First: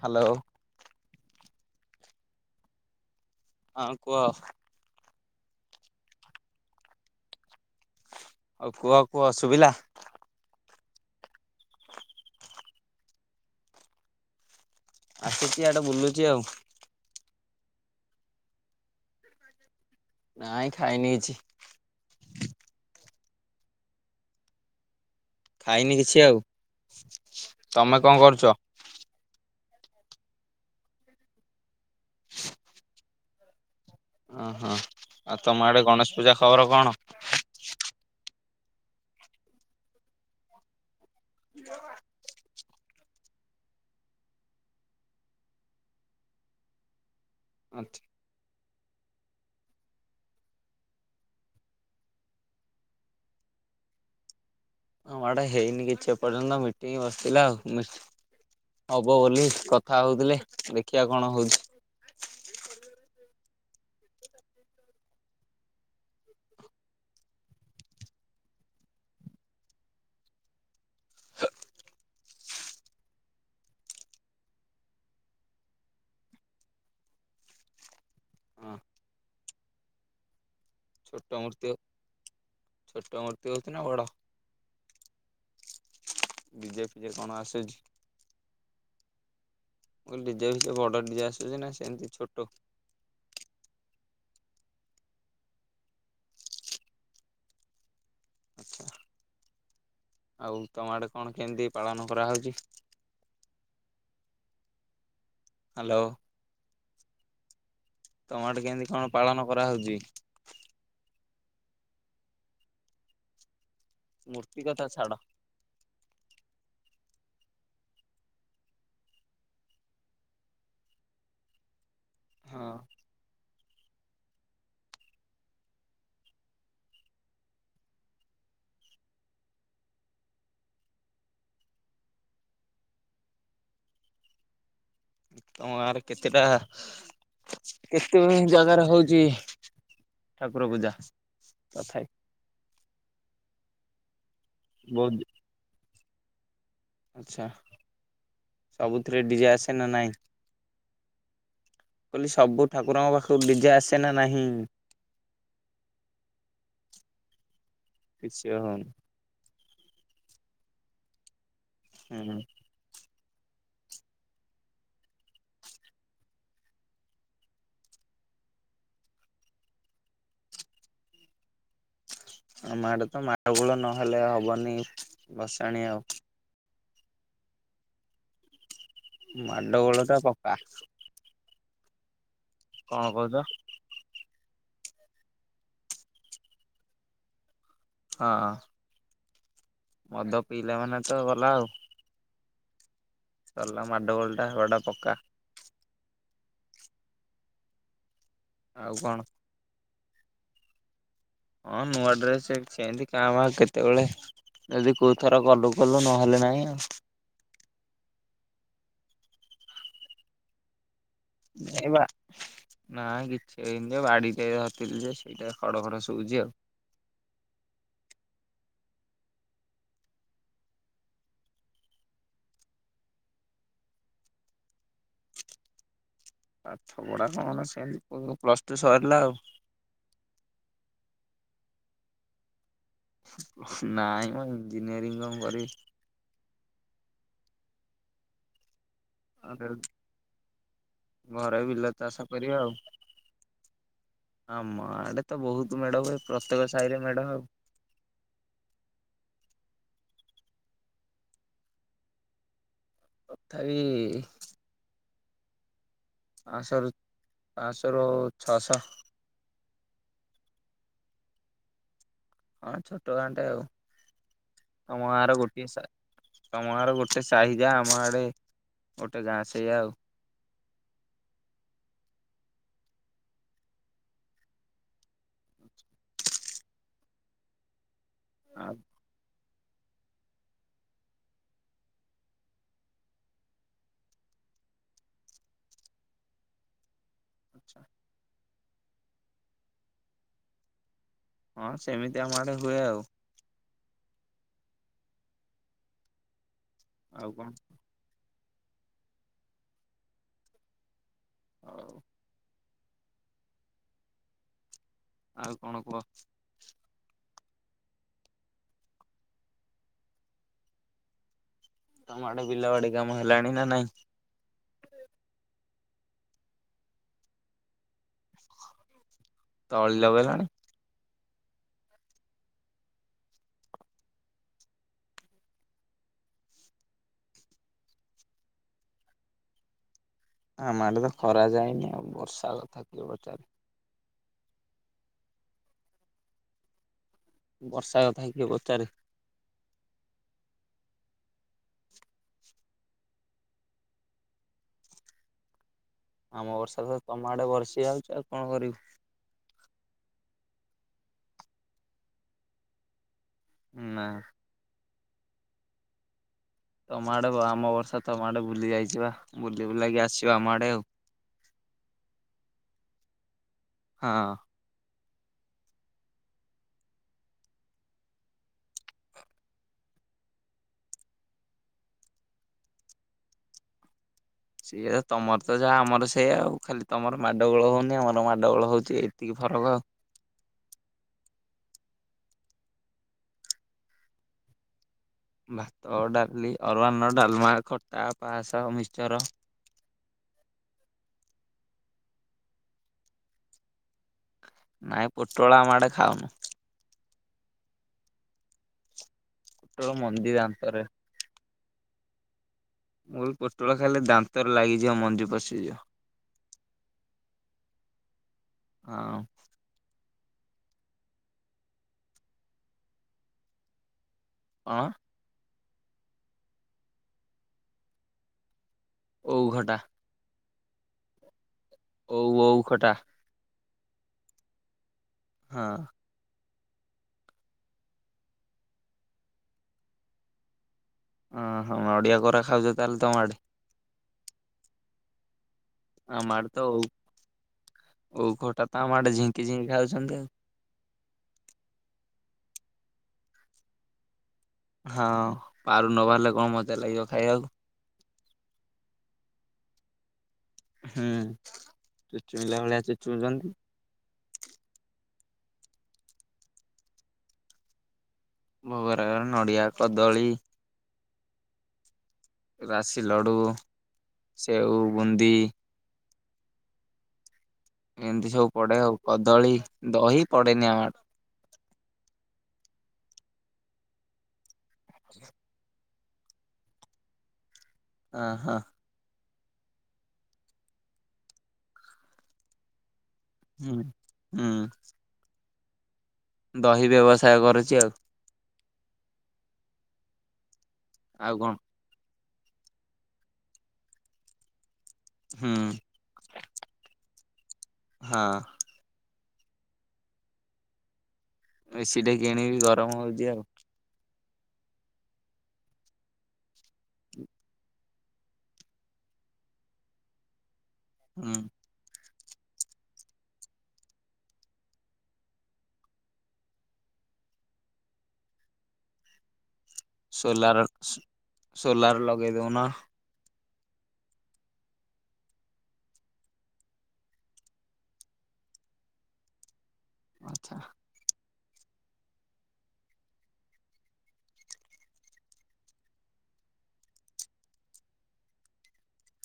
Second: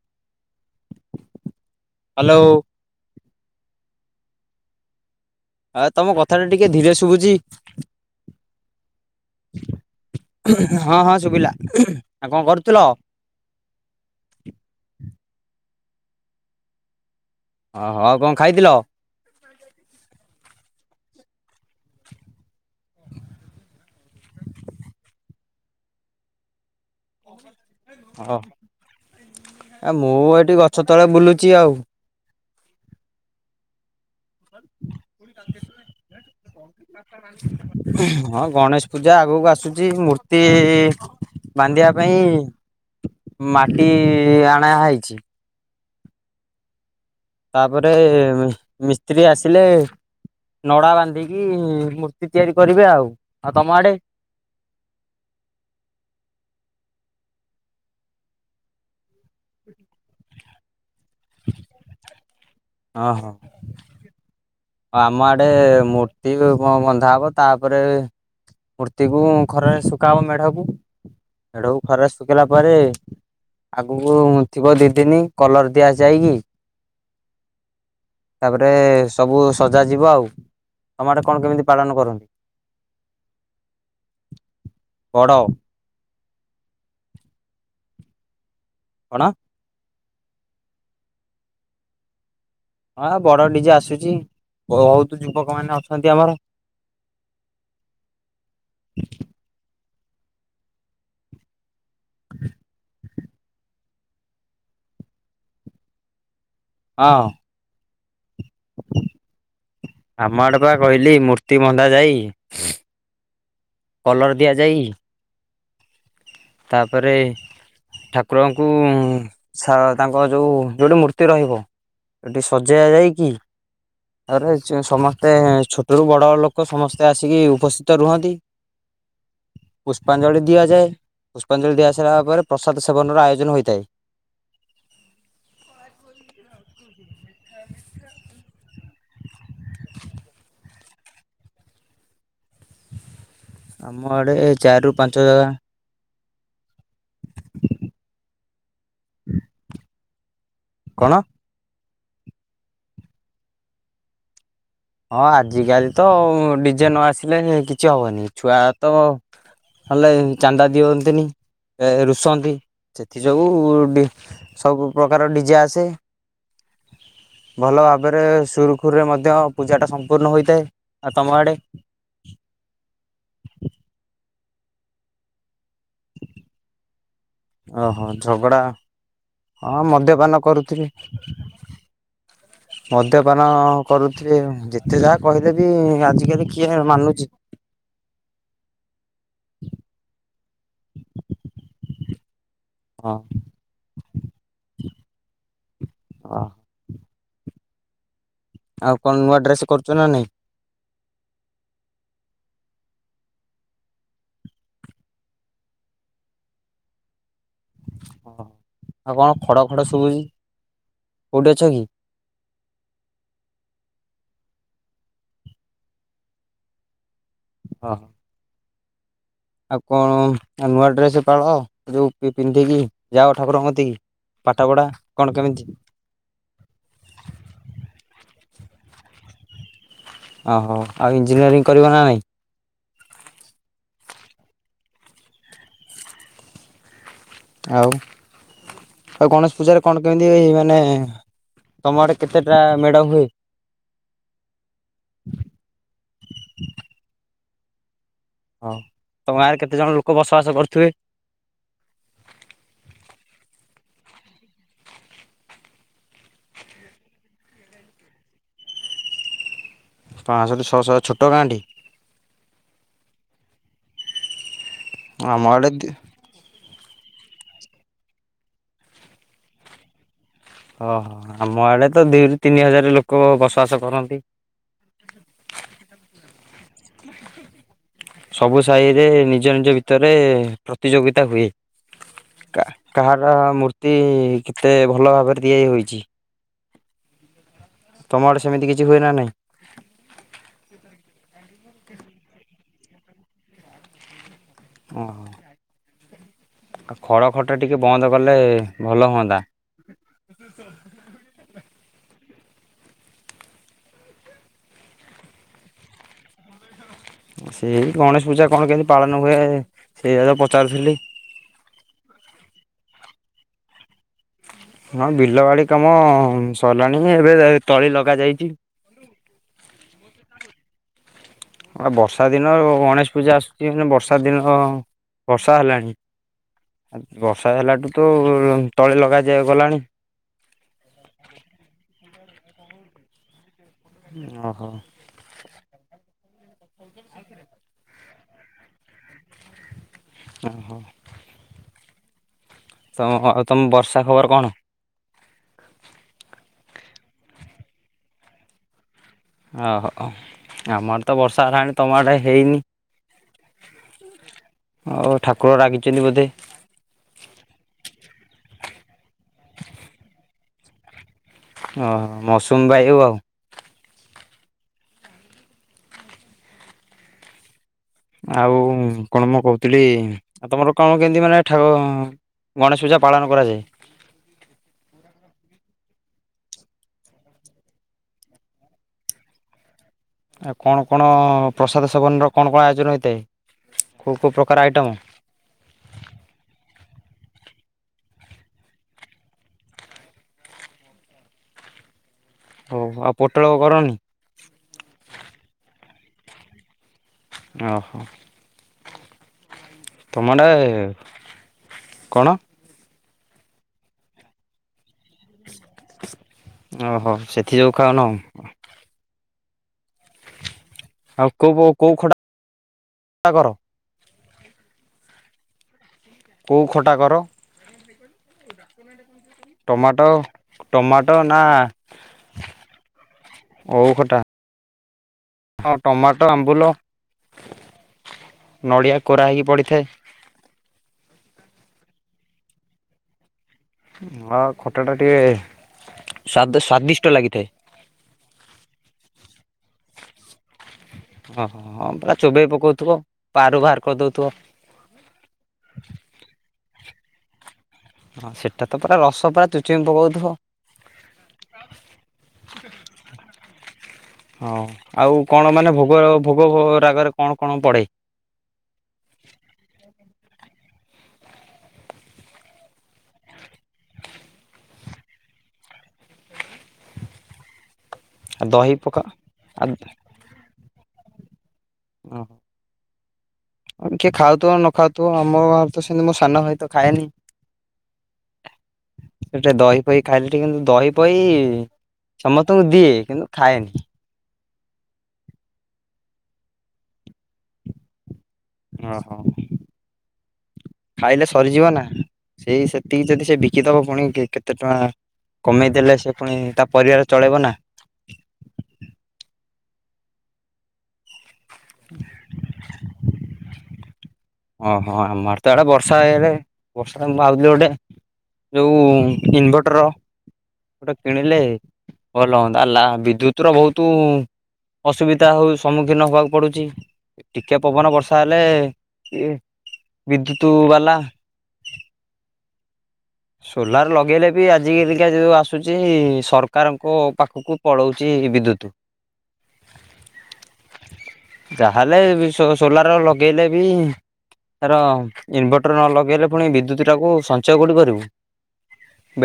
Hello. Hello. ହଁ କୁହ। ଆଉ ତମ କଥା ଟା ଟିକେ ଧୀରେ ଶୁଭୁଛିି। ଆଉ କୁହ କୁହ ଶୁଭିଲା। ହଁ ହଁ ଶୁଭିଲା ଆଉ କଣ କରୁଥିଲ? ଆସୁଛି ଆଡେ ବୁଲୁଛି ଆଉ। ଓ ହୋଉ କଣ ଖାଇଥିଲ? ନାଇଁ ଖାଇନି କିଛି। ଖାଇନି କିଛି ଆଉ। ତମେ କଣ କରୁଛ? ଏ ମୁଁ ଏଇଠି ଗଛ ତଳେ ବୁଲୁଛି ଆଉ। ଓହୋ ଆଉ ତମ ଆଡେ ଗଣେଶ ପୂଜା ଖବର କଣ? ହଁ ଗଣେଶ ପୂଜା ଆଗକୁ ଆସୁଛି ମୂର୍ତ୍ତି। ବାନ୍ଧିବା ପାଇଁ ମାଟି ଆଣା ହେଇଛି। ତାପରେ ମିସ୍ତ୍ରୀ ଆସିଲେ ନଡ଼ା ବାନ୍ଧିକି ମୂର୍ତ୍ତି ତିଆରି କରିବେ ଆଉ ଆଉ ତମ ଆଡ଼େ? ହ ମାଡେ ହେଇନି କିଛି ଏ ପର୍ଯ୍ୟନ୍ତ ମିଟିଂ ବସିଲା ଆଉ ହବ ବୋଲି କଥା ହଉଥିଲେ ଦେଖିବା କଣ ହଉଛି। ଅ ହଁ। ଆମ ଆଡେ ମୂର୍ତ୍ତି ବ ବନ୍ଧା ହବ ତାପରେ ମୂର୍ତ୍ତିକୁ ଖରାରେ ଶୁଖାବ ମେଢକୁ ମେଢକୁ ଖରାରେ ଶୁଖିଲା ପରେ ଆଗକୁ ଥିବ ଦି ଦିନ କଲର ଦିଆସିଯାଇକି ତାପରେ ହଁ ସବୁ। ସଜାଯିବ ଆଉ ତମ ଆଡେ କଣ ଛୋଟ କେମିତି ମୂର୍ତ୍ତି ପାଳନ କରନ୍ତି? ଛୋଟ ମୂର୍ତ୍ତି ହଉଛି ନା ବଡ ବଡ ବିଜେପିରେ କଣ ଆସୁଛି। କଣ? ମୁଁ ଡିଜେ ଫିଜେ ବଡ ଡିଜେ ଆସୁଛି ନା ସେମିତି ଛୋଟ। ହଁ ବଡ ଡିଜେ ଆସୁଛି ବହୁତ ଯୁବକ ମାନେ ଅଛନ୍ତି ଆମର। ଆଚ୍ଛା ଆଉ ତମ ଆଡ଼େ କଣ କେମିତି? ପାଳନ କରାହେଉଛି। ହାଲୋ। ହଁ। ତମ ଆଡ଼େ କେମିତି କଣ ପାଳନ କରାହୋଉଛି। ତି ମଧା ଯାଇ କଲର ମୂର୍ତ୍ତି ଦିଆଯାଇ କଥା ଛାଡ ତାପରେ ଠାକୁରଙ୍କୁ ସା ତାଙ୍କର ଯୋଉ ଯୋଉଁଠି ମୂର୍ତ୍ତି ରହିବ। ଏଠି ହଁ ସଜା ଯାଇକି ଆରେ ସମସ୍ତେ ଛୋଟରୁୁ ବଡ ଲୋକ ସମସ୍ତେ ଆସିକି ଉପସ୍ଥିତ ରୁହନ୍ତି ପୁଷ୍ପାଞ୍ଜଳି ଦିଆଯାଏ। ପୁଷ୍ପାଞ୍ଜଳି ଦିଆସାରିଲା ପରେ ପ୍ରସାଦ ସେବନର ଆୟୋଜନ ହୋଇଥାଏ। ତମ ଗାଁରେ କେତେଟା କେତେ ଜାଗାରେ ହଉଛି। ଯେ ଠାକୁର ପୂଜା ତ ଖାଇ ଆମ ଆଡ଼େ ଚାରିରୁ ପାଞ୍ଚ ଜାଗା ଆଚ୍ଛା। ସବୁଥିରେ ଡିଜେ ଆସେ ନା ନାଇଁ? କଣ? କହିଲି ସବୁ ଠାକୁରଙ୍କ ପାଖକୁ ଡି ଜେ ଆସେ ନା ନାହିଁ? ହଁ ଆଜିକାଲି ତ ଡିଜେ ନ ଆସିଲେ କିଛି ହବନି କିଛି ଛୁଆ ହଉନି ତ ହେଲେ ଚାନ୍ଦା ଦିଅନ୍ତିନି। ଏ ହୁଁ ରୁଷନ୍ତି ଏଥି ଯୋଗୁ ଡି ସବୁ ପ୍ରକାର ଡି ଡିଜେ ଆସେ ଭଲ ଭାବରେ ସୁରୁଖୁରୁରେ ମଧ୍ୟ ପୂଜାଟା ସମ୍ପୂର୍ଣ୍ଣ ହୋଇଥାଏ ଆଉ ତମ ଆଡ଼େ। ନି ବସାଣି ଆଉ। ଓହୋ ଝଗଡ଼ା। ହଁ ମାଡଗୋଳ ଟା ମଦ୍ୟପାନ ପକ୍କା କରୁଥିଲି। କଣ କହୁଛ ମଦ୍ୟପାନ କରୁଥିବେ। ତେ ଯାହା କହିଲେ ବି ଆଜିକାଲି କିଏ ମାନୁଛି। ହଁ ମଦ ପିଇଲା ମାନେ ତ ଗଲା ଆଉ। ହଁ ସରିଲା ମାଡ଼ ଗୋଲଟା ହେବାଟା ପକ୍କା। ହଁ। ଆଉ କଣ ନୂଆ ଡ୍ରେସ କରୁ ଚୁ ନା ନାଇଁ ହଁ ନୂଆ ଡ୍ରେସ ସେମତି କାଁ ଭାଁ ଆଉ କେତେବେଳେ ଯଦି କଉଥର ଗଲୁ କଲୁ ନହେଲେ ନାହିଁ ଆଉ। ଓ ଆଉ କଣ ଖଡ ଖଡ ସବୁଚି। ଏ ବା ନା କିଛି ହେଇନି ଯେ ବାଡିଟେ ଧରିଥିଲି ଯେ ସେଇଟା ଖଡ ଖଡ ଶୁବୁଚି ଆଉ। ଅହ ଆଉ କଣ ଆଉ ନୂଆ ଡ୍ରେସ ପାଳ ଯୋଉ ପିନ୍ଧିକି ଯାଅ ଠାକୁରଙ୍କ କତିକି। ପାଠପଢ଼ା କଣ କେମିତି ପାଠ ପଢା କଣ ସେମତି ପ୍ଲସ ଟୁ ସରିଲା ଆଉ ଓହୋ ଆଉ ଇଞ୍ଜିନିୟରିଂ କରିବ ନା ନାଇଁ। ନାଇଁ ମଁ ଇଞ୍ଜିନିୟରିଂ କଣ କରିବି। [inaudible] ଆଉ ଆଉ ଗଣେଶ ପୂଜାରେ କଣ କେମିତି ମାନେ [inaudible] ଘରେ ବିଲ ତମ ଆଡେ ଚାଷ କେତେଟା କରିବା ଆଉ। ମେଢ ହୁଏ? [inaudible] ଆମ ଆଡେ ତ ବହୁତ ମେଢ ହୁଏ। ପ୍ରତ୍ୟେକ ସାହିରେ ମେଢ ଆଉ ହଁ ତମ ଗାଁରେ କେତେ ଜଣ ଲୋକ ବସବାସ କରୁଥିବେ। [inaudible] ଇ ପାଞ୍ଚଶରୁ ପାଞ୍ଚଶରୁ ଛଅଶହ ପାଞ୍ଚଶହରୁୁ ଛଅଶହ ଛୋଟ ଗାଁଟି ହଁ ଛୋଟ ଗାଁଟେ ଆଉ [inaudible] ଗୋଟିଏ ସା ଆମଆଡ଼େ ତମ ଆର ଗୋଟେ ସାହିଯାହା ଆମ ଆଡେ ଗୋଟେ ଗାଁ ସେଇଆ ଆଉ। ଓହୋ ଆମ ଆଡେ ତ ଦିରୁ ତିନି ହଜାର ଲୋକ ବସବାସ କରନ୍ତି। [unintelligible] ସବୁ ଆଉ ସାହି ରେ ନି ନିଜ ନିଜ ଭିତରେ ପ୍ରତିଯୋଗିତା ହୁଏ। [inaudible] କାହାର ମୂର୍ତ୍ତି କେତେ ଭଲ ଭାବରେ ତିଆରି ହୋଇଚି। ତମ ଆଡେ ସେମିତି କିଛି ହୁଏ ନା ନାଇଁ। [inaudible] ହଁ ସେମିତି ଆମ ଆ ହୁଏ ଆଉ। ଓହ [inaudible] ଆଉ ଖଡ ଖଟ ଟା ଟିକେ ବନ୍ଦ କଲେ ଭଲ ହୁଅନ୍ତା। [inaudible] ଆଉ ଆଉ କଣ କୁହ। ସେଇ ଗଣେଶ ପୂଜା କଣ କେମତି ପାଳନ ହୁଏ। ସେଇଆ ତ ପଚାରୁଥିଲି। ତମ ଆଡେ ବିଲ ବାଡି କାମ ହେଲାଣି ନା ନାଇଁ। ହଁ ବିଲ ବାଡି କାମ ସରିଲାଣି ଏବେ ତଳି ଲଗା ଯାଇଚି। ତଳି ଲଗେଇଲଣି। ବର୍ଷା ଦିନ ଗଣେଶ ପୂଜା ଆସୁଛି। ମାନେ ବର୍ଷା ଦିନ ବର୍ଷା ହେଲାଣି ବର୍ଷା ହେଲାଠୁ ତ ତଳେ ଲଗାଯାଇ ଗଲାଣି ଆମ ଆଡେ ତ ଖରା ଯାଇନି ଆଉ ବର୍ଷା କଥା କିଏ ପଚାରୁଚି। ଓହୋ [unintelligible] ବର୍ଷା କଥା କିଏ ପଚାରେ। [inaudible] ଓ ହୋ। ତୋମ ଅ, ଆଉ ତୋମ ବର୍ଷା ଖବର କଣ? ଆମ ବର୍ଷା ତ ତୋମ ଆଡେ ବର୍ଷି ଯାଉଚି ଆଉ କଣ କରିବୁ। ଓହୋ ଆମର ତ ବର୍ଷା ହେଲାଣି ତୋମ ଆଡେ ହେଇନି। ନା। ଓ ଠାକୁର ରାଗିଚନ୍ତି ବୋଧେ। ତୋମ ଆଡେ ବ-ଆମ ବର୍ଷ ତୋମ ଆଡେ ବୁଲି ଯାଇଚି ବା ବୁଲି ବୁଲାକି ଆସିବା ଆମ ଆଡେ ଆଉ। ଓ ମୌସୁମି ବାୟୁ ଆଉ। ହଁ। ଆଉ କଣ ମୁଁ କହୁଥିଲି ଆଉ ତୋମର କଣ କେମିତି ମାନେ ଠାକ ଗଣେଶ ପୂଜା ପାଳନ କରାଯାଏ? ସେୟା ତୋମର ତ ଯାହା ଆମର ସେ ସେୟା ଆଉ ଖାଲି ତୋମର ମାଡ ଗୋଳ ହଉନି ଆମର ମାଡ ଗୋଳ ହଉଚି ଏତିକି ଫରକ ଆଉ। ଆଉ କଣ କଣ ପ୍ରସାଦ ସେବନର କଣ କଣ ଆୟୋଜନ ହେଇଥାଏ? କୋଉ କୋଉ ପ୍ରକାର ଆଇଟମ୍? ଭାତ, ଡାଲି, ଅରୁଆ ଅର୍ଣ୍ଣ, ଡାଲମା, ଖଟା, ପାସ, ମିିସ୍ଚର। ହଉ ଆଉ ପୋଟଳ କରନି। ନାଇଁ ପୋଟଳ ଆମ ମାଡେ ଖାଉନୁ। ଓ ହୋ। ପୋଟଳ ମଞ୍ଜି ତୋମ ଣ୍ଡେ ଦାନ୍ତରେ କଣ? ମୁଁ କହିଲି ପୋଟଳ ଖାଇଲେ ଦାନ୍ତରେ ଲାଗିଯିବ ମଞ୍ଜି ପଶିଯିବ। ଓହୋ ସେଥି ଯୋଗୁ ଖାାଉ ନାହୁଁ। ହଁ। ଆଉ କୋଉ କୋଉ କୋଉ ଖଟା କର? କଣ? କୋଉ ଖଟା କର? ଓଉ ଖଟା ଟମାଟୋ। ଟମାଟୋ ନା ଓଉ ଓଉ ଖଟା। ଓଉ ଖଟା। ହଁ ଟମାଟୋ ଆମ୍ବୁଲ ନଡ଼ିଆ କୋରା ହେଇକି ପଡ଼ିଥାଏ। ଓ ହଁ ନଡ଼ିଆ କୋରା ଖାଉଚ ତାହେଲେ ତୋମ ଆଡେ। ହଁ ଖଟା ଟା ଟିକେ ଆମ ଆଡେ ତ ସ୍ବାଦ ଓଉ ସ୍ୱାଦିଷ୍ଟ ଲାଗିଥାଏ। କିଚିଂ ଖାଉଛନ୍ତି ଆଉ। ହଁ, ହଁ, ହଁ ପୁରା ଚୋବେଇ ପକଉଥୁବ, ପାରୁ ବାହାର କରିଦଉଥୁବ। ହଁ ପାରୁ ନ ବାହାରିଲେ କଣ ମଜା ଲାଗିବ। ଖାଇବାକୁ। ହଁ ସେଟା ତ ପୁରା ରସ ପୁରା ଚୁଚୁମି ପକଉଥୁବ। ହୁଁ ଚୁଚୁମିଲା ଭଳିଆ ଚୁଚୁମୁ ଚନ୍ତି। ହଁ ଆଉ କଣ ମାନେ ଭୁଗ ଭୁଗ ରାଗରେ ମାନେ କଣ କଣ ପଡେ? ଭୋଗ ରାଗରେ ନଡ଼ିଆ, କଦଳୀ ରାଶି ଲଡୁ ସେଉ ବୁନ୍ଦି ଏନ୍ତି ସବୁ ଦହି ପଡ଼େ ଆଉ ପକା କଦଳୀ ଆଉ ଦହି ପଡେନି ଆମ ଆ ହଁ। ଅ କିଏ ଖାଉଥୁବ ନ ଖାଉଥୁବ ଆନବା ତ ସେମିତି ମୋ ସାନ ଭାଇ ତ ଖାଏନି। ଅ ହଁ। ଏ ଟିକେ ଦହି ପହି ଖାଇଲେ ଟିକେ ଦହି ପହି ସମସ୍ତଙ୍କୁ ଦିଏ କିନ୍ତୁ ହୁଁ ଖାଏନି। ହୁଁ। ଦହି ବ୍ୟବସାୟ କରୁଚି ଆଉ। ଓ ହୋ। ଖାଇଲେ ଆଉ କଣ ସରିଯିବ ନାଁ। ସେଇ ସେତିକି ଯଦି ସେ ବିକିଦବ ପୁଣି କେ କେତେ ଟଙ୍କା ହୁଁ କମେଇ ଦେଲେ ସେ ପୁଣି ତା ପରିବାର ଚଳେଇବ ନାଁ। ହଁ। ଏ ସି ଟେ କିଣିବି ଗରମ ହୋଉଚି ଆଉ। ଅହୋ ଆମ ଆଡେ ତ ଆଡେ ବର୍ଷା ଏଆଡେ ବର୍ଷା ମୁଁ ଭାବୁଥିଲି ଗୋଟେ ଯୋଉ ଇନଭଟର ଗୋଟେ କିଣିଲେ ହୁଁ। ଭଲ ହୁଅନ୍ତା ଆ ଲା ବିଦ୍ୟୁତର ବୋହୁତ ଅସୁବିଧା ହଉ ସମ୍ମୁଖୀନ ହବାକୁ ପଡୁଚି ଟିକେ ପବନ ବର୍ଷା ହେଲେ କିଏ ସୋଲାର ସ୍ ସୋଲାର ଲଗେଇ ଦୋଉନ ସୋଲାର ଲଗେଇଲେ ବି ଆଜିିକାଲି କା ଯୋଉ ଆସୁଚି ସରକାରଙ୍କ ପାଖୁକୁ ପଳଉଚି ବିଦ୍ୟୁତ। ଆଚ୍ଛା। ଯାହା ହେଲେ ବି ସୋ ସୋଲାର ଲଗେଇଲେ ବି ହେର ଇନଭଟର ନ ଲଗେଇଲେ ପୁଣି ବିଦ୍ୟୁତଟାକୁ ସଞ୍ଚୟ କୋଉଠି କରିବୁ?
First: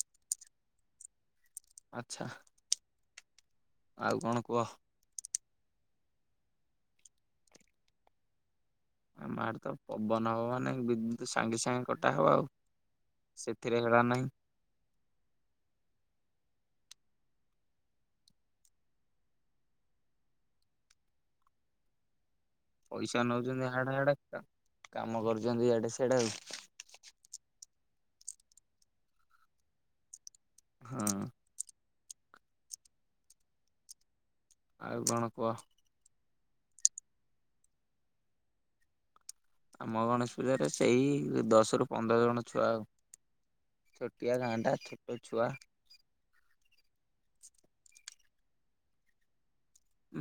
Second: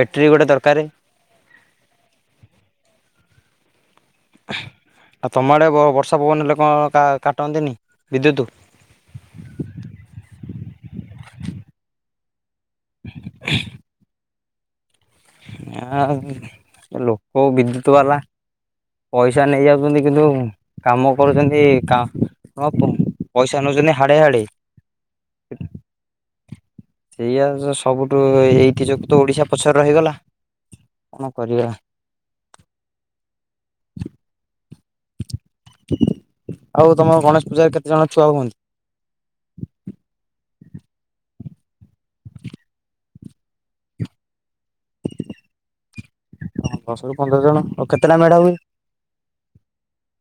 ବେଟରୀ ଗୋଟେ ଦରକାରେ। ଆଚ୍ଛା। ଆଉ କଣ କୁହ। ଆଉ ତମ ଆଡ଼େ ବ ବର୍ଷା ପବନ ହେଲେ କଁ କା କାଟନ୍ତିନି ବିଦ୍ୟୁତ? ଆମ ଆଡ଼େ ତ ପବନ ହବ ମାନେ ବିଦ୍ୟୁତ ସାଙ୍ଗେ ସାଙ୍ଗେ କଟା ହବ ଆଉ। ସେଥିରେ ହେଳା ନାହିଁ। [unintelligible] ଆଉ ଏ ଲୋକ ବିଦ୍ୟୁତ ବାଲା ପଇସା ନେଇ ଯାଉଚନ୍ତି କିନ୍ତୁ କାମ କରୁଚନ୍ତି କା ହଁ ପଇସା ନୋଉଛନ୍ତି ନଉଛନ୍ତି ହାଡେ ହାଡେ ହାଡ଼େ ହାଡ଼େ କାମ କରୁଚନ୍ତି ଇଆଡ଼େ ସିଆଡେ ଆଉ। ସେଇଆ ସବୁଠୁ ଏ ଏଇକି ଯୋଗୁ ତ ଓଡ଼ିଶା ପଛରେ ରହିଗଲା। ହଁ କଣ କରିବା? ଆଉ କଣ କୁହ। ଆଉ ତମ ଗଣେଶ ପୂଜାରେ କେତେ ଜଣ ଛୁଆ ହୁଅନ୍ତି। ଆମ ଗଣେଶ ପୂଜାରେ ସେଇ ଦଶରୁୁ ପନ୍ଦର ଜଣ ଛୁଆ ଛୋଟିଆ ଗାଁଟା ଛୋଟ ଛୁଆ [inaudible] ଦଶରୁୁ ପନ୍ଦର ଜଣ ଆଉ କେତେ କେଲା ମେଢ଼ା ହୁଏ।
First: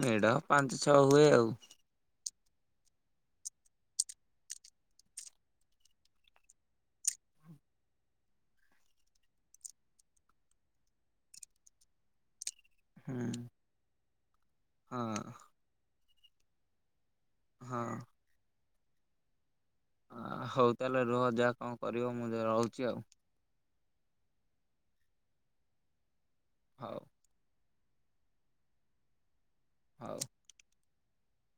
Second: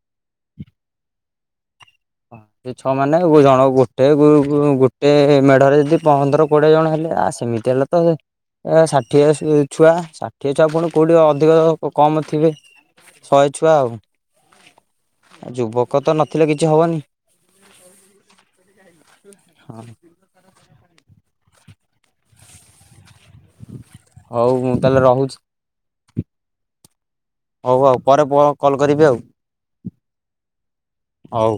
ମେଢ ପାଞ୍ଚ ଛଅ ହୁଏ ଆଉ। ହଁ ପାଞ୍ଚ ଛଅ ମାନେ ଜଣ ଗୋଟେ ଗୁ-ଗୁ ଗୋଟେ ମେଢ଼ରେ ଯଦି ପନ୍ଦର କୋଡ଼ିଏ ଜଣ ହେଲେ ଆ ସେମିତି ହେଲେ ତ ଷାଠିଏ ଛୁଆ ଷାଠିଏ ଛୁଆ ପୁଣି କୋଉଠି ଅଧିକ କମ୍ ଥିବେ। ହୁଁ ଶହେ ଛୁଆ ହଁ ଆଉ ଯୁବକ ତ ନଥିଲେ କିଛି ହବନି। ହଁ [inaudible] ଆ ହଉ ହଁ ତାହେଲେ ରୁହ ଯାହା କଣ କରିବ ମୁଁ ଯ ରହୁଛି ଆଉ। ହଉ ମୁଁ ତାହେଲେ ରହୁଛି। ହଉ। ହଉ ଆଉ ପରେ ବ କଲ୍ କରିବି ଆଉ। ହଉ। ହଉ।